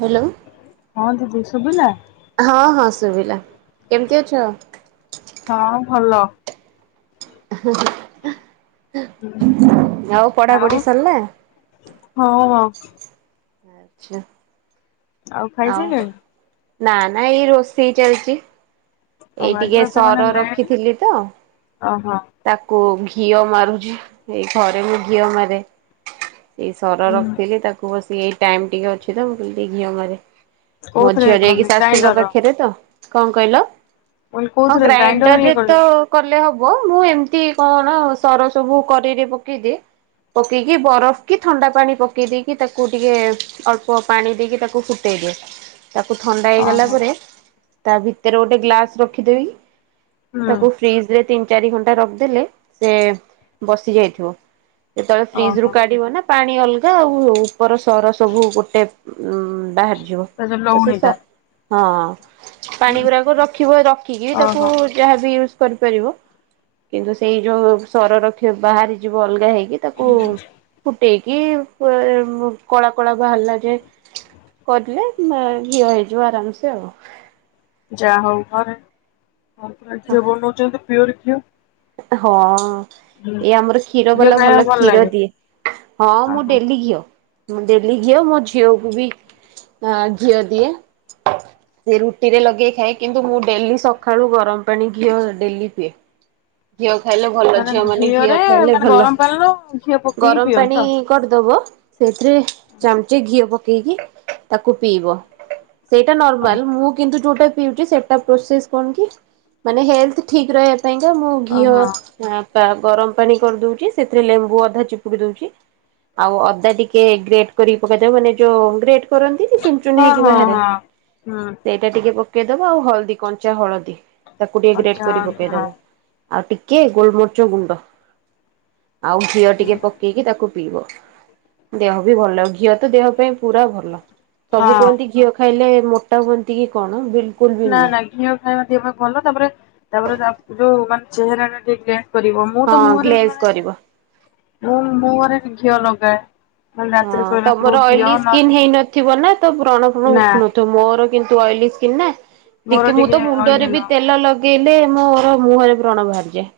Hello. ହଁ ଦିଦି ଶୁଭିଲା? ହଁ ହଁ ଶୁଭିଲା କେମିତି ଅଛ? ହଁ ଭଲ। [unintelligible] ହଁ ପଢାପଢି ଆଉ ସରିଲା? ଆଚ୍ଛା ଆଉ ନା ନା ଏଇ ରୋଷେଇ ଚାଲିଚି ରଖିଥିଲି ତ [unintelligible] ଓହୋ। ତାକୁ ଘିଅ ମାରୁଛି ଏଇ ଘରେ ମୁଁ ଘିଅ ମାରେ ଏ ସର ହୁଁ ରଖିଥିଲି ତାକୁ ବସିକି ଏଇ ଟାଇମ୍ ଟିକେ ଅଛି ତ ମୁଁ କହିଲି ଟିକେ ଘିଅ ମାରେ ମୋ କୋଉଥିରେ ଝିଅ ଇଏ ଯାଇକି କରନ୍ତି ଶାଶୁଙ୍କ ଗ୍ରାଇଣ୍ଡର ମୁଁ ପାଖରେ ତ କଣ କହିଲ? କହିଲି ହଁ କୋଉଥିରେ ଗ୍ରାଇଣ୍ଡର ଇଏ ରେ କରନ୍ତି ତ କଲେ ହବ। ମୁଁ ଏମିତି କଣ ସର ସବୁ କରେଇରେ ପକେଇଦିଏ ପକେଇକି ବରଫ କି ଥଣ୍ଡା ପାଣି ପକେଇ ଦେଇକି ତାକୁ ଟିକେ ଅଳ୍ପ ପାଣି ଦେଇକି ତାକୁ ଫୁଟେଇଦିଏ। ହଁ ତାକୁ ଥଣ୍ଡା ହେଇଗଲା ପରେ ତା ଭିତରେ ଗୋଟେ ଗ୍ଲାସ୍ ରଖିଦେବି ହୁଁ ତାକୁ ଫ୍ରିଜ ରେ ତିନି ଚାରି ଘଣ୍ଟା ରଖିଦେଲେ ସେ ବସି ଯାଇଥିବ ଯେତେବେଳେ ଫ୍ରିଜ ରୁ ଓହୋ କାଢ଼ିବ ନା ପାଣି ଅଲଗା ଆଉ ଉପର ସର ସବୁ ଗୋଟେ ଉ ବାହାରି ଯିବ ତା ଯୋଉ ତ ସେ ଲହୁଣୀ ଟା ସ ହଁ। ପାଣି ଗୁରାକ ରଖିବ ରଖିକି ତାକୁ ଓହୋ ଯାହାବି ୟୁଜ କରିପାରିବ। କିନ୍ତୁ ସେଇ ଯୋଉ ସର ରଖିବ ବାହାରି ଯିବ ଅଲଗା ହେଇକି ତାକୁ ଫୁଟେଇକି ବ କଳା କଳା ବାହାରିଲା ଯାଏଁ କରିଲେ ଘିଅ ହେଇଯିବ ଆରାମସେ ଆଉ ଯାହା ହଉ ଘରେ ଘରୁଆ ଘିଅ ବନଉଛନ୍ତି ପିଓର ଘିଅ। ହଁ। ହୁଁ ଏଇ ଆମର କ୍ଷୀର ଘିଅ ବାଲା ଖାଇବାକୁ ଭଲ କ୍ଷୀର ଲାଗେ ଦିଏ ହଁ ମୁଁ ଓହୋ ଡେଲି ଘିଅ। ମୁଁ ଡେଲି ଘିଅ ମୋ ଝିଅକୁ ବି ଅ ଘିଅ ଦିଏ ସେ ରୁଟି ରେ ଲଗେଇ ଖାଏ କିନ୍ତୁ ମୁଁ ଡେଲି ସଖାଳୁ ଗରମ ପାଣି ଘିଅ ଡେଲି ପିଏ। ଘିଅ ଖାଇଲେ ଭଲ ଝିଅ ମାନେ ଘିଅ ଘିଅରେ ଖାଇଲେ ମାନେ ଭଲ ଗରମ ପାଣିରୁ ଘିଅ ପକେଇକି ଗରମ ପିଅନ୍ତି ପାଣି ତ କରିଦବ ସେଥିରେ ଚାମଚେ ଘିଅ ପକେଇକି ତାକୁ ପିଇବ। ସେଇଟା ଓହୋ ନର୍ମାଲ ମୁଁ କିନ୍ତୁ ଯୋଉଟା ପିଉଛି ସେ ତା ପ୍ରୋସେସ୍ କଣ କି ମାନେ ହେଲଥ୍ ଠିକ୍ ରହିବା ପାଇଁକା ମୁଁ ଘିଅ ଓହୋ। ହଁ ପା ଗରମ ପାଣି କରିଦଉଚି ସେଥିରେ ଲେମ୍ବୁ ଅଧା ଚିପୁଡ଼ି ଦଉଛି ଆଉ ଅଦା ଟିକେ ଗ୍ରେଟ୍ କରିକି ପକେଇଦେବେ ମାନେ ଯୋଉ ଗ୍ରେଟ୍ କରନ୍ତି ସେ ଚୁନ୍ ଚୁନ୍ ହଁ ହେଇକି ହଁ ବାହାରେ ହଁ ହୁଁ ସେ ଟା ଟିକେ ପକେଇଦବ ଆଉ ହଳଦୀ କଞ୍ଚା ହଳଦୀ ତାକୁ ଟିକେ କଞ୍ଚା ଗ୍ରେଟ୍ କରି ହଁ ପକେଇଦବ। ଆଉ ଟିକେ ଗୋଲ ମରିଚ ଗୁଣ୍ଡ ଆଉ ଘିଅ ହୁଁ ଟିକେ ପ କେଇକି ତାକୁ ପିଇବ ଦେହ ବି ଭଲ ଘିଅ ତ ଦେହ ପାଇଁ ପୁରା ଭଲ ସବୁ ହଁ। କୁହନ୍ତି ଘିଅ ଖାଇଲେ ମୋଟା ହୁଅନ୍ତି କି କଣ ବିଲ୍ ନାଁ ନାଁ ଘିଅ ଖାଇବା ଦେହ ପାଇଁ ଭଲ ତାପରେ ତାପରେ ଦା ଯୋଉ ମାନେ ଚେହେରା ଟିକେ ଗେ କରିବ ମୁଁ ତ ହଁ ମୁହଁରେ ଇ ଗ୍ଲେଜ କରିବ। ମାନେ ମୁଁ ମୁହଁରେ ଘିଅ ନଗାଏ। ହଁ ତମର ଅଏଲି ସ୍କିନ୍ ହେଇନଥିବ ନାଁ ତ ବ୍ରଣ ଫ୍ରଣ ନା ଉଠୁନ ତ ମୋର କିନ୍ତୁ ଅଏଲି ସ୍କନ୍ ନା ମୋର ଟିକେ ମୁଁ ତ ଅଏଲି ମୁଣ୍ଡରେ ବି ନୁହଁ। ତେଲ ଲ ଗେଇଲେ ମୋର ମୁହଁରେ ବ୍ରଣ ବାହାରିଯାଏ।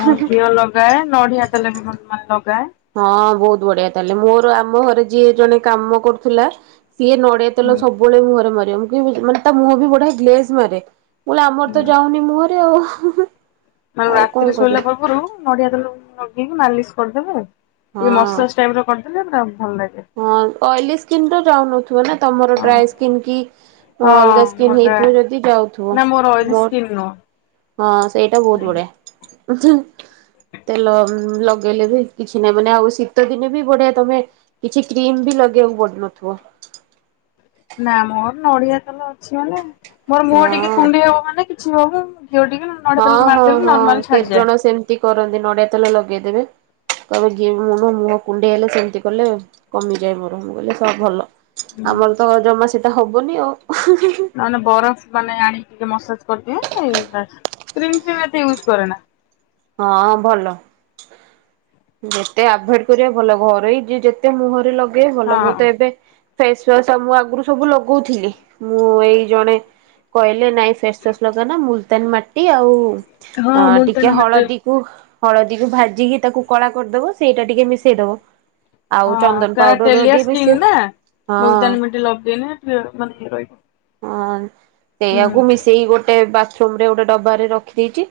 ମୁଁ ଘିଅ ଲଗାଏ ନଡ଼ିହା ତେଲ ବି ମାନେ ଲଗାଏ। ହଁ ବହୁତ ବଢ଼ିଆ ତାଲେ ମୋର ଆମ ଘରେ ଯିଏ ଜଣେ କାମ କରୁଥିଲା ସିଏ ନ ଡ଼ିଆ ତେଲ ସବୁବେଳେ ମୁହଁରେ ମାରିବ ମୁଁ କହିବି ଯୋ ମାନେ ତା ମୁହଁ ବି ବଢ଼ିଆ ଗ୍ଲେଜ୍ ମାରେ। ମୁଁ ଲି ଆମର ତ ଯାଉନି ମୁହଁରେ ଆଉ। ମାନେ ଆଉ କଣ ରାତିରେ ଶୋଇଲା କରିବା। ପୂର୍ବରୁ ନଡ଼ିଆ ତେଲ ଲଗେଇକି ମାଲିସ୍ କରିଦେବେ। ଏଇ ହଁ ମସାଜ ଟାଇମ୍ ର କରିଦେଲେ ପୁରା ଭଲ ଲାଗେ। ହଁ ଅଏଲି ସ୍କିିନ୍ ର ଯାଉନଥୁବ ନାଁ ତମର ଡ୍ରାଏ ହଁ। ସ୍କିନ୍ କି ଅଁ ହଁ ଅଲଗା ସ୍କିନ୍ ମୋତେ ହେଇଥିବ ଯଦି ଯାଉଥୁବ ମୋର ନୋ। ହଁ ସେଇଟା ବହୁତ ବଢ଼ିଆ। ତେଲ ଲଗେଇଲେ ବି କିଛି ନାହିଁ ମାନେ ଆଉ ଶୀତ ଦିନେ ବି ବଢ଼ିଆ ତମେ କିଛି କ୍ରିମ୍ ବି ଲଗେଇବାକୁ ପଡୁନଥୁବ। ନାଁ ମୋର ନଡ଼ିଆ ତେଲ ଅଛି ମାନେ ମୋର ମୁହଁ ଟିକେ ହଁ କୁଣ୍ଡେଇ ହବ ମାନେ କିଛି ହବ ମୁଁ ଘିଅ ଟିକେ ନଡିଆ ହଁ ତେଲ ହଁ ମାରିଦେଲେ ହଁ ନର୍ମାଲ କେତେ ଛାଡିଯାଏ। ଜଣ ସେମିତି କରନ୍ତି ନଡ଼ିଆ ତେଲ ଲଗେଇଦେବେ। କଇବ ଯିଏ ବି ମୁଣ୍ଡ ମୁହଁ କୁଣ୍ଡେଇ ହେଲେ ସେମତି କଲେ କମିଯାଏ ମୋର ମୁଁ କହିଲେ ସା ଭଲ। ଆମର ତ ଅ ଜମା ସେଟା ହବନି ଆଉ। ନହେନେ ବରଫ୍ ମାନେ ଆଣିକି ଟିକେ ମସାଜ୍ କରିଦିଏଁ ଏଇରା କ୍ରିମ୍ ଫ୍ରିମ୍ ଏତେ ୟୁଜ କରେ ନା। ହଁ ଭଲ। ଯେତେ ଆଭଏଡ଼ କରିବା ଭଲ ଘରୋଇ ଯିଏ ଯେତେ ମୁହଁରେ ଲଗେଇ ହଁ ଭଲ ମୁଁ ତ ଏବେ ଫେସ୍ ୱାସ୍ ଆଉ ମୁଁ ଆଗୁରୁ ସବୁ ଲଗଉଥିଲି ମୁଁ ଏଇ ଜଣେ କହିଲେ ନାଇଁ ଫେସ୍ ଫେସ୍ ଲଗନା ମୁଲତାନୀ ମାଟି ଆଉ ଅ ଟିକେ ହଳଦୀ ଉଃ ହଳଦୀକୁ ଭାଜିକି ତାକୁ କଳା କରିଦବ ସେଇଟା ଟିକେ ମିଶେଇ ଦବ। ହଁ କେଳେ ତେଲିଆ ସ୍କିନ୍ ନା ହଁ ମୁଲତାନୀ ମିଣ୍ଟି ଲଗେଇନେ ପିଏ ମାନେ ରଇବ। ହଁ ସେଇୟାକୁ ମିଶେଇ ଗୋଟେ ବା ଛୁମ୍ ରେ ଗୋଟେ ଡବାରେ ରଖିଦେଇଚି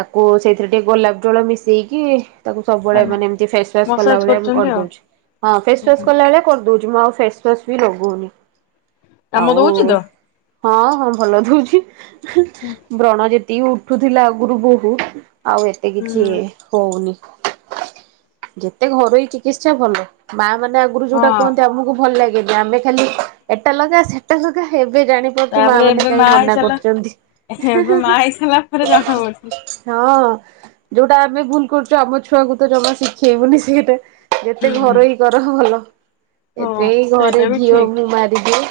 ତାକୁ ସେଇଥିରେ ଟିକେ ଗୋଲାପ ଜଳ ମିଶେଇକି ତାକୁ ସବୁବେଳେ ମାନ ଏମତି ଫେସ୍ ୱାସ୍ କଲା ମସାଜ ଭଳିଆ ମୁଁ କରୁଛନ୍ତି ଆଉ କରିଦଉଚି। ହଁ ଫେସ୍ ୱାସ୍ କଲା ଭଳିଆ କରିଦୋଉ ଚି ମୁଁ ଆଉ ଫେସ୍ ୱାସ୍ ବି ଲଗଉନି କାମ ଦଉଛି ତ ଆଉ ହଁ ହଁ ଭଲ ଦୋଉଚି ବ୍ରଣ ଯେ ତି ଉଠୁଥିଲା ଆଗରୁ ବୋହୁ ଆଉ ଏତେ କିଛି ହୁଁ ହଉନି। ଯେତେ ଘରୋଇ ଚିକିତ୍ସା ଭଲ ମାମାନେ ଆଗୁରୁ ଯୋଉଟା ହଁ। କୁହନ୍ତି ଆମୁକୁ ଭଲ ଲାଗେନି ଆମେ ଖାଲି ଏଟା ଲଗା ସେଟା ଲଗା ଏବେ ଜାଣି ପାରୁଚୁ ତାପରେ ମାମାନେ ଏବେ କାଇଁ ମା ମନା ହେଇସାରିଲା କରୁଚନ୍ତି। ଏବେ ମା ହେଇସାରିଲା ପରେ ଜଣା ପଡୁଛି। ହଁ ଯୋଉଟା ଆମେ ଭୁଲ୍ କରୁଚୁ ଆମ ଛୁଆକୁ ତ ଜମା ଶିଖେଇବୁନି ସେଇଟା। ଯେତେ ହୁଁ। ଘର ହି କର ଭଲ ହଁ ଏତେ ଘରେ ସେଇଟା ବି ଘିଅ ଠିକ୍ ମୁ ମାର ବିଦୁ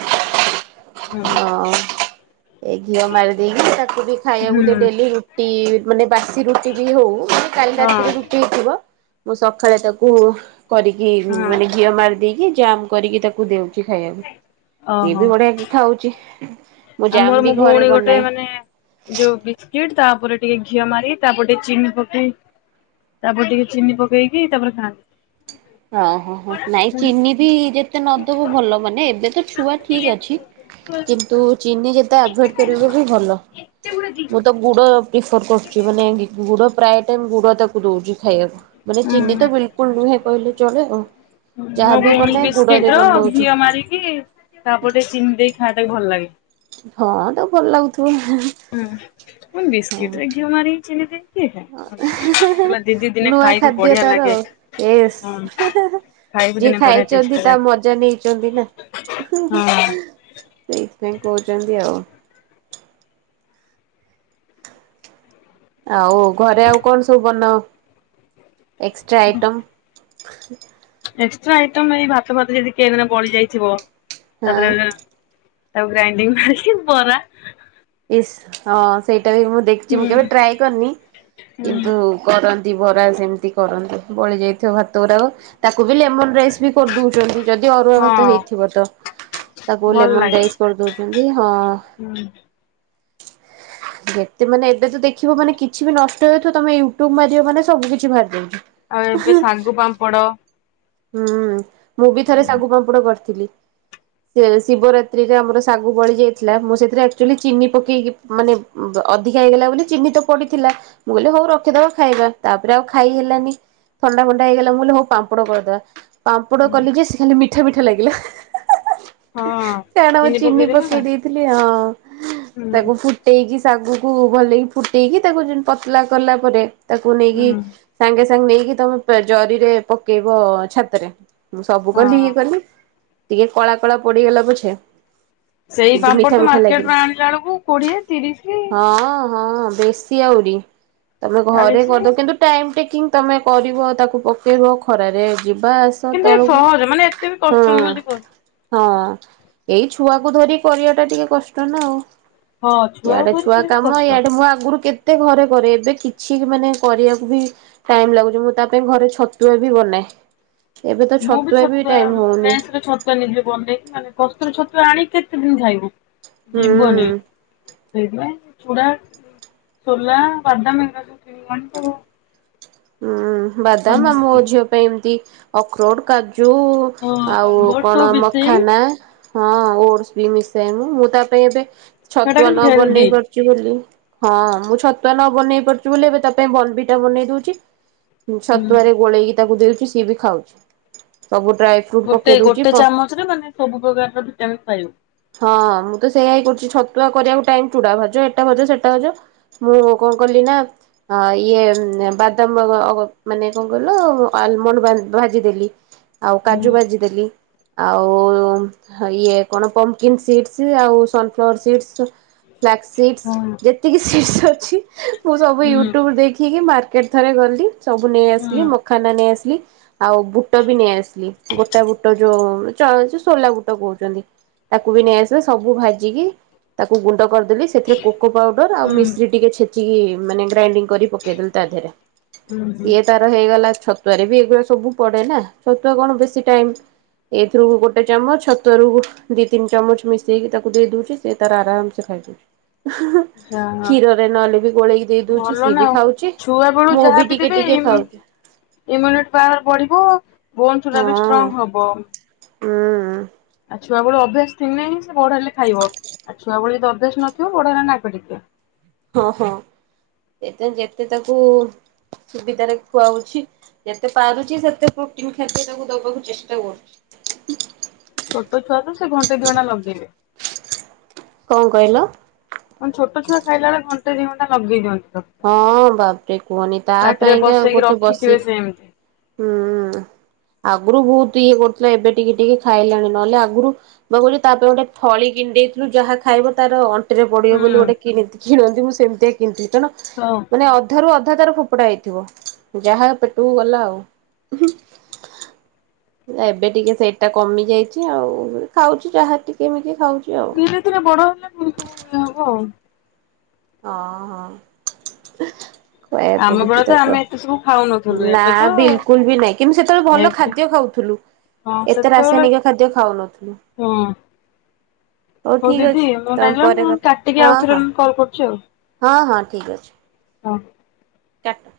ହୁଁ। ହଁ। ଏ ଘିଅ ମାରି ଦେଇକି ତାକୁ ବି ଖାଇବାକୁ ଦେଇ ହୁଁ। ଦେଲି ରୁଟି ମାନେ ବାସି ରୁଟିବି ହଉ କାଲି ରାତି ହଁ ଥିବ ମୁଁ ସକାଳେ ତାକୁ କରିକି ହଁ ମାନେ ଘିଅ ମାରି ଦେଇକି ଜାମ୍ କରିକି ତାକୁ ଦେଉଛି ଖାଇବାକୁ ସିଏ ଓହୋ ବି ବଢିଆ କି ଖାଉଛି। ମୁଁ ଜାମ୍ ଆମର ବି ମୋ ଘରେ ଭଉଣୀ ଗୋଟେ ବନାଏ। ମାନେ ଯୋଉ ବିସ୍କିଟ ତାପରେ ଟିକେ ଘିଅ ମାରି ତାପରେ ଟିକେ ଚିନି ପକ ତାପରେ ଟିକେ ଚିନି ପକେଇକି ତାପରେ ଖାଆନ୍ତି। ଓହୋ ହୋ ନାଇଁ ହୁଁ ଚିନି ବି ଯେତେ ନଦବ ଭଲ ମାନେ ଏବେ ତ ଛୁଆ ଠିକ ଅଛି। [inaudible] ତୁ ଚିନି ଯେତେ ଆଭଏଡ କରିବୁ ବି ଭଲ ମୁଁ ତ ଗୁଡ଼ ପ୍ରି କରୁ ମାନେ ଗୁଡ ପ୍ରାୟ ଟାଇମ ଗୁଡ ତାକୁ ଦଉଛି ଖାଇବାକୁ। ମାନେ ଚିନି ତ ବିଲକୁଲ ନୁହେଁ କହିଲେ। ଚଳେ ଆଉ। ମୋ ଯାହାବି ଭଉଣୀ ବନାଏ ଗୁଡରେ ବିସ୍କିଟ ର ବନଉଛି। ଘିଅ ମାରି ମିଶିକି ତାପଟେ ଚିନି ଦେଇ ଖାଆବାଟାକୁ ଭଲ ଲାଗେ। ହଁ ତାକୁ ଭଲ ଲାଗୁଥିବ। ହୁଁ କଣ ବିସ୍କିଟ ରେ ଘିଅ ମାରିକି ଚିନି ଦେଇକି କିଏ ଖାଏ। ହେଁ ହେଁ ହେଲା ଦିଦି ହେଁ ଦିନେ ନୂଆ ଖାଇବୁ ଖାଦ୍ୟ ବଢିଆ ତାର ଲାଗେ ଏସ୍ ହଁ ହେଁ ହେଁ ହେଁ। ଖାଇବୁ ଯିଏ ଦିନେ ବଢିଆ ଖାଇଛନ୍ତି ଟେଷ୍ଟି ତା ଲାଗେ। ମଜା ନେଇଛନ୍ତି ନା ହୁଁ ହୁଁ। ହଁ ସୋଇଥିପାଇଁ କହୁଛନ୍ତି ଆଉ। ଆଉ ଘରେ ଆଉ କଣ ସବୁ ବନାଅ ଏକ୍ସଟ୍ରା ଆଇଟମ୍? ଏକ୍ସଟ୍ରା ଆଇଟ ଏଇ ଭାତ ଫାତ ଯଦି କେ ଦିନ ବଳି ଯାଇଥିବ ତା ହଁ ଦେହରେ ତାକୁ ଗ୍ରାଇଣ୍ଡିଙ୍ଗ କରିକି ବରା ଇସ୍ ହଁ ସେଇଟା ବି ମୁଁ ଦେଖିଛି ହୁଁ ମୁଁ କେବେ ଟ୍ରାଏ କରିନି ହୁଁ କିନ୍ତୁ କରନ୍ତି ବରା ସେମିତି କରନ୍ତି ବଳି ଯାଇଥିବ ଭାତ ଗୁରାକ ତାକୁ ବି ଲେମନ ରାଇସ୍ ବି କରିଦଉଛନ୍ତି। ଯଦି ଅରୁଆ ଭାତ ହଁ ହେଇଥିବ ତ ତାକୁ ଭଲ ଲେମନ ଲାଗେ। ରାଇସ୍ କରିଦଉଛନ୍ତି ହଁ। ହୁଁ। ଯେତେମାନେ ଏବେ ତ ଦେଖିବ ମାନେ କିଛି ବି ନଷ୍ଟ ହୁଏଥିବ ତମେ ୟୁଟ୍ୟୁବ ମାରିବ ମାନେ ସବୁ କିଛି ବାହାରି ଜାଉଛି। ଆଉ ଏବେ ଶାଗୁ ପାମ୍ପଡ। ହୁଁ ମୁଁ ବି ଥରେ ହୁଁ। ଶାଗୁ ପାମ୍ପୁଡ କରିଥିଲି। ଶିବରାତ୍ରିରେ ଆମର ଶାଗୁ ବଳି ଯାଇଥିଲା ମୁ ସେଥିରେ ଆକ୍ଚୁଲି ଚିନି ପକେଇକି ମାନେ ଅଧିକା ହେଇଗଲା ବୋଲି ଚିନି ତ ପଡିଥିଲା ମୁଁ କହିଲି ହଉ ରଖିଦବା ଖାଇବା ତାପରେ ଆଉ ଖାଇ ହେଲାନି। ଥଣ୍ଡା ଫଣ୍ଡା ହେଇଗଲା ମୁଁ କହିଲି ହଉ ପାମ୍ପଡ଼ କରିଦେବା। ପାମ୍ପୁଡ କଲି ଯେ ସେ ଖାଲି ମିଠା ମିଠା ଲାଗିଲା ହେଁ ହେଁ ହେଁ। ହଁ କାହିଁକି ନା ମୁଁ ଚିନି ପକେଇଦେଲ ନା ପକେଇ ଦେଇଥିଲି ହଁ ହୁଁ ତାକୁ ଫୁଟେଇକି ଶାଗକୁ ଭଲକି ଫୁଟେଇକି ତାକୁ ପତଲା କଲା ପରେ ତାକୁ ନେଇକି ହୁଁ ସାଙ୍ଗେସାଙ୍ଗେ ନେଇକି ତମେ ଜରିରେ ପକେଇବ ଛାତରେ। ମୁଁ ସବୁ କଲି ଇଏ ହଁ। କଲି ଟିକେ କଳା କଳା ପଡିଗଲା ପଛେ ସେଇ କିନ୍ତୁ ପାମ୍ପଡ଼ ମିଠା ତ ମିଠା ଲାଗିଲା। ମାର୍କେଟରୁ ଆଣିଲା ବେଳକୁ କୋଡିଏ ତିରିସି। ହଁ ହଁ ବେଶୀ ଆହୁରି ତମେ ଘରେ ଚାଳିଶି କରିଦବ କିନ୍ତୁ ଟାଇମ୍ ଟେକିଂ ତମେ କରିବ ତାକୁ ପକେଇବ ଖରାରେ ଯିବା ଆ ତ କିନ୍ତୁ ଏ ତଳକୁ ସହଜ ମାନେ ଏତେ ବି ହଁ! କଷ୍ଟ ନୁହଁ ଯେ ହଁ ଏଇ ଛୁଆକୁ ଧରି କରିବା ଟା ଟିକେ କଷ୍ଟ ନା ଆଉ। ହଁ ଛୁଆକୁ ଇଆଡେ ଧରି ଛୁଆ କରିବା କାମ କଷ୍ଟ। ଇଆଡେ ମୁଁ ଆଗରୁ କେତେ ତେ ଘରେ କରେ ଏବେ କିଛି ବି ମାନେ କରିବାକୁ ବି ଟାଇମ ଲାଗୁଚି ମୁଁ ତା ପାଇଁ ଘରେ ଛତୁଆ ବି ବନାଏ। ଏବେ ତ ଛତୁଆ ବି ଟାଇମ ହଉନି। ମୁଁ ପା ନିଜେ ବନେଇକି ମାନେ କସ୍ତୁର ଛତୁ ଆଣିି କେତେ ଦିନି ଖାଇବୁ ହୁଁ ଯିବନେଇ। ସେଇଥିପାଇଁ ଛୁଡା ସୋଲା ବାଦାମ ଏଇଗୁରା ସବୁ କିଣିକି ଆଣି ସବୁ ଉଁ ବାଦାମ ଆ ମୋ ମିଶେଇ ଝିଅ ପାଇଁ ଏମତି ଅଖରୋଟ କାଜୁ ଆଉ ହଁ ବୋଟ କଣ ସବୁ ମିଶେଇ ମଖାନା ହଁ ଓଟସ ବି ମିଶାଇ ମୁଁ ମୁଁ ତା ପାଇଁ ଏବେ ସେଟା ଛତୁଆ କିନ୍ତୁ ନ ହେଲ୍ଦି। ବନେଇ ପାରୁ ଚି ବୋଲି ହଁ ମୁଁ ଛତୁଆ ନ ବନେଇ ପାରୁଚି ବୋଲି ଏବେ ତା ପାଇଁ ବର୍ନଭିଟା ବନେଇ ଦଉଚି। ହୁଁ ଛତୁଆରେ ଗୋଳେଇକି ତାକୁ ଦେଉଚି ସିଏ ବି ଖାଉଚି ସବୁା ଡ୍ରାଏଫ୍ରୁ ଗୋଟେ ଗୋଟେ ଚାମଚ ରେ ମାନେ ସବୁ ପ୍ରକାରର ଭିଟାମନ୍ ପାଇବ। ହଁ ମୁଁ ତ ସେଇଆ ହି କରୁଚି ଛତୁଆ କରିବାକୁ ଟାଇମ ଚୁଡା ଭାଜ ଏଟା ଭାଜ ସେଟା ଭାଜ ମୁଁ ମୁଁ କଣ କଲି ନା ହଁ ଇଏ ନେ ବା ଦାମ ଅ ଅ ଅଗ ମାନେ କଣ କହିଲ ଆଲମଣ୍ଡ ଭାନ୍ ଭାଜିଦେଲି। ଆଉ ହୁଁ କାଜୁ ବାଜି ଦେଲି। ଆଉ ହ ଇଏ କଣ ପମ୍କିନ୍ ସିଡସ୍ ଆଉ ସନଫ୍ଲାୱାର ସିଡସ୍ ଫ୍ଲାଗ ସିଡସ୍ ହଁ ଯେତିକି ସିଡସ୍ ଅଛି ମୁଁ ସବୁ ହୁଁ। ୟୁଟ୍ୟୁବ ଦେଖିକି ମାର ଥରେ ଗଲି ସବୁ ହୁଁ ନେଇଆସିଲି ମଖାନା ନେଇ ଆସିଲି। ଆଉ ବୁଟ ବି ନେଇ ଆସିଲି ଗୋଟା ବୁଟ ଯୋଉ ଚ ଯୋଉ ସୋଲା ବୁଟ କହୁଚନ୍ତି। ତାକୁ ବି ନେଇଆସିବେ ସବୁ ଭାଜିକି ତାକୁ ଗୁଣ୍ଡ କରିଦ ଲି ସେଥିରେ କୋକୋ ପାଉଡର ହୁଁ ଆଉ ମିସ୍ରି ଟିକେ ଛେଚିକି ମାନେ ଗ୍ରାଇଣ୍ଡିଙ୍ଗ କରି ପକେଇଦେଲି ତା ଧେରେ। ହୁଁ ହୁଁ। ତାର ହେଇଗଲା ଛତୁଆରେ ବି ଏଗୁରା ସବୁ ପଡେ ନା ଛତୁଆ କଣ ବେଶୀ ଟାଇମ୍ ଏଇଥିରୁ ଗୋଟେ ଚାମଚ ଛତୁଆରୁ ଦି ତିନି ଚାମଚ ମିଶେଇକି ତାକୁ ଦେଇଦଉଚି ସେ ତାର ଆରାମ ସେ ଖାଇଦଉଚି। ଯାହା କ୍ଷୀରରେ ନହେଲେ ବି ଗୋଳେଇକି ଦେଇଦଉଚି ସିଏ ବି ଖାଉଚି। ଉଆବେଳୁ ଯାହାବି ଦେବେ ଇମ୍ ଇମୁନିଟ୍ ପାୱାର ବଢିବ ବୋନ୍ସ ଉଡା ବି ହଁ ଷ୍ଟ୍ରଙ୍ଗ ହବ। ହୁଁ। ଆଉ ଛୁଆବେଳୁ ଅଭ୍ୟାସ ଥିନେହିଁ ସେ ବଡ଼ ହେଲେ ଖାଇବ ଆଉ ଛୁଆବେଳେ ଯଦି ଅଭ୍ୟାସ ନଥିବ ବଡହେନେ ନାକ ଟେକିବ। ହଁ ହଁ ଏବେ ଯେତେ ତାକୁ ସୁବିଧାରେ ଖୁଆଉଛି ଯେତେ ପାରୁଛି ସେତେ ପ୍ରୋଟିନ ଖାଦ୍ୟ ତାକୁ ଦବାକୁ ଚେଷ୍ଟା କରୁଚି। ଛୋଟଛୁଆ ତ ସେ ଘଣ୍ଟେ ଦିଅଣ୍ଟା ଲଗେଇବେ। କଂ କହିଲ? ମୁଁ ନି ଛୋଟଛୁଆ ଖାଇଲାବେଳେ ଘଣ୍ଟେ ଦିଘଣ୍ଟା ଲଗେଇ ଦିଅନ୍ତି ତ। ହଁ ବାପରେ କୁହନି ତା ପାଇଁକା ଆଉ ପସେଇକି ଗୋଟେ ବସି ରଖିଥିବେ ସେମିତି ହୁଁ ଆଗୁରୁ ବହୁତ ଇଏ କରୁଥିଲା ଏବେ ଟିକେ ଟିକେ ଖାଇଲାଣି ନହେଲେ ଆଗୁରୁ ମୁଁ ପା କଉଚି ତାପଇଁ ଗୋଟେ ଥଳି କିଣି ଦେଇଥିଲୁ ଯାହା ଖାଇବ ତାର ଅନ୍ ଅଣ୍ଟି ରେ ହୁଁ ପଡ଼ିବ ବୋଲି ଗୋଟେ କି କିଣନ୍ତି ମୁଁ ସେମିତିଆ କିଣିଥିଲି ତେଣୁ [inaudible] ମାନେ ଅଧାରୁୁ ଅଧା ତାର ଫୋପଡା ହେଇଥିବ ଯାହା ପେଟକୁ ଗଲା ଆଉ। ନା ଏବେ ଟିକେ ସେଇଟା କମି ଯାଇଚି ଆଉ ଖାଉଚି ଯାହା ଟିକେମିକେ ଖାଉଚି ଆଉ। ଧୀରେ ଧୀରେ ବଡ ହେଲେ ପୁଣି ସବୁ ଇଏ ହବ ଆଉ। ହଁ- ହଁ। ଖାଇବାକୁ ଆମ ପଡୁଚି ବେଳେ ତ ତାକୁ ଆମେ ଏତେ ସବୁ ଖାଉନଥିଲୁ ଆଉ ନା ଏବେ ତ ବିଲକୁଲ୍ ବି ନାହିଁ କିନ୍ତୁ ସେତେବେଳେ ଭଲ ଏବେ ଖାଦ୍ୟ ଖାଉଥୁଲୁ। ହଁ ଏତେ ସେତେବେଳେ ରାସାୟନିକ ଖାଦ୍ୟ ଖାଉନଥିଲୁ। ହୁଁ ହଉ ଠିକ୍ ଦିଦି ଅଛି ମୁଁ ତମେ ଲାଗିଲା ପରେ ମୁଁ କଥ୍ କାଟିକି -ହଁ- ଆଉଥରେ ହଁ। କଲ୍ କରୁଚି ଆଉ। ହଁ ହଁ ଠିକ୍ ଅଛି। ହଁ। କାଟ।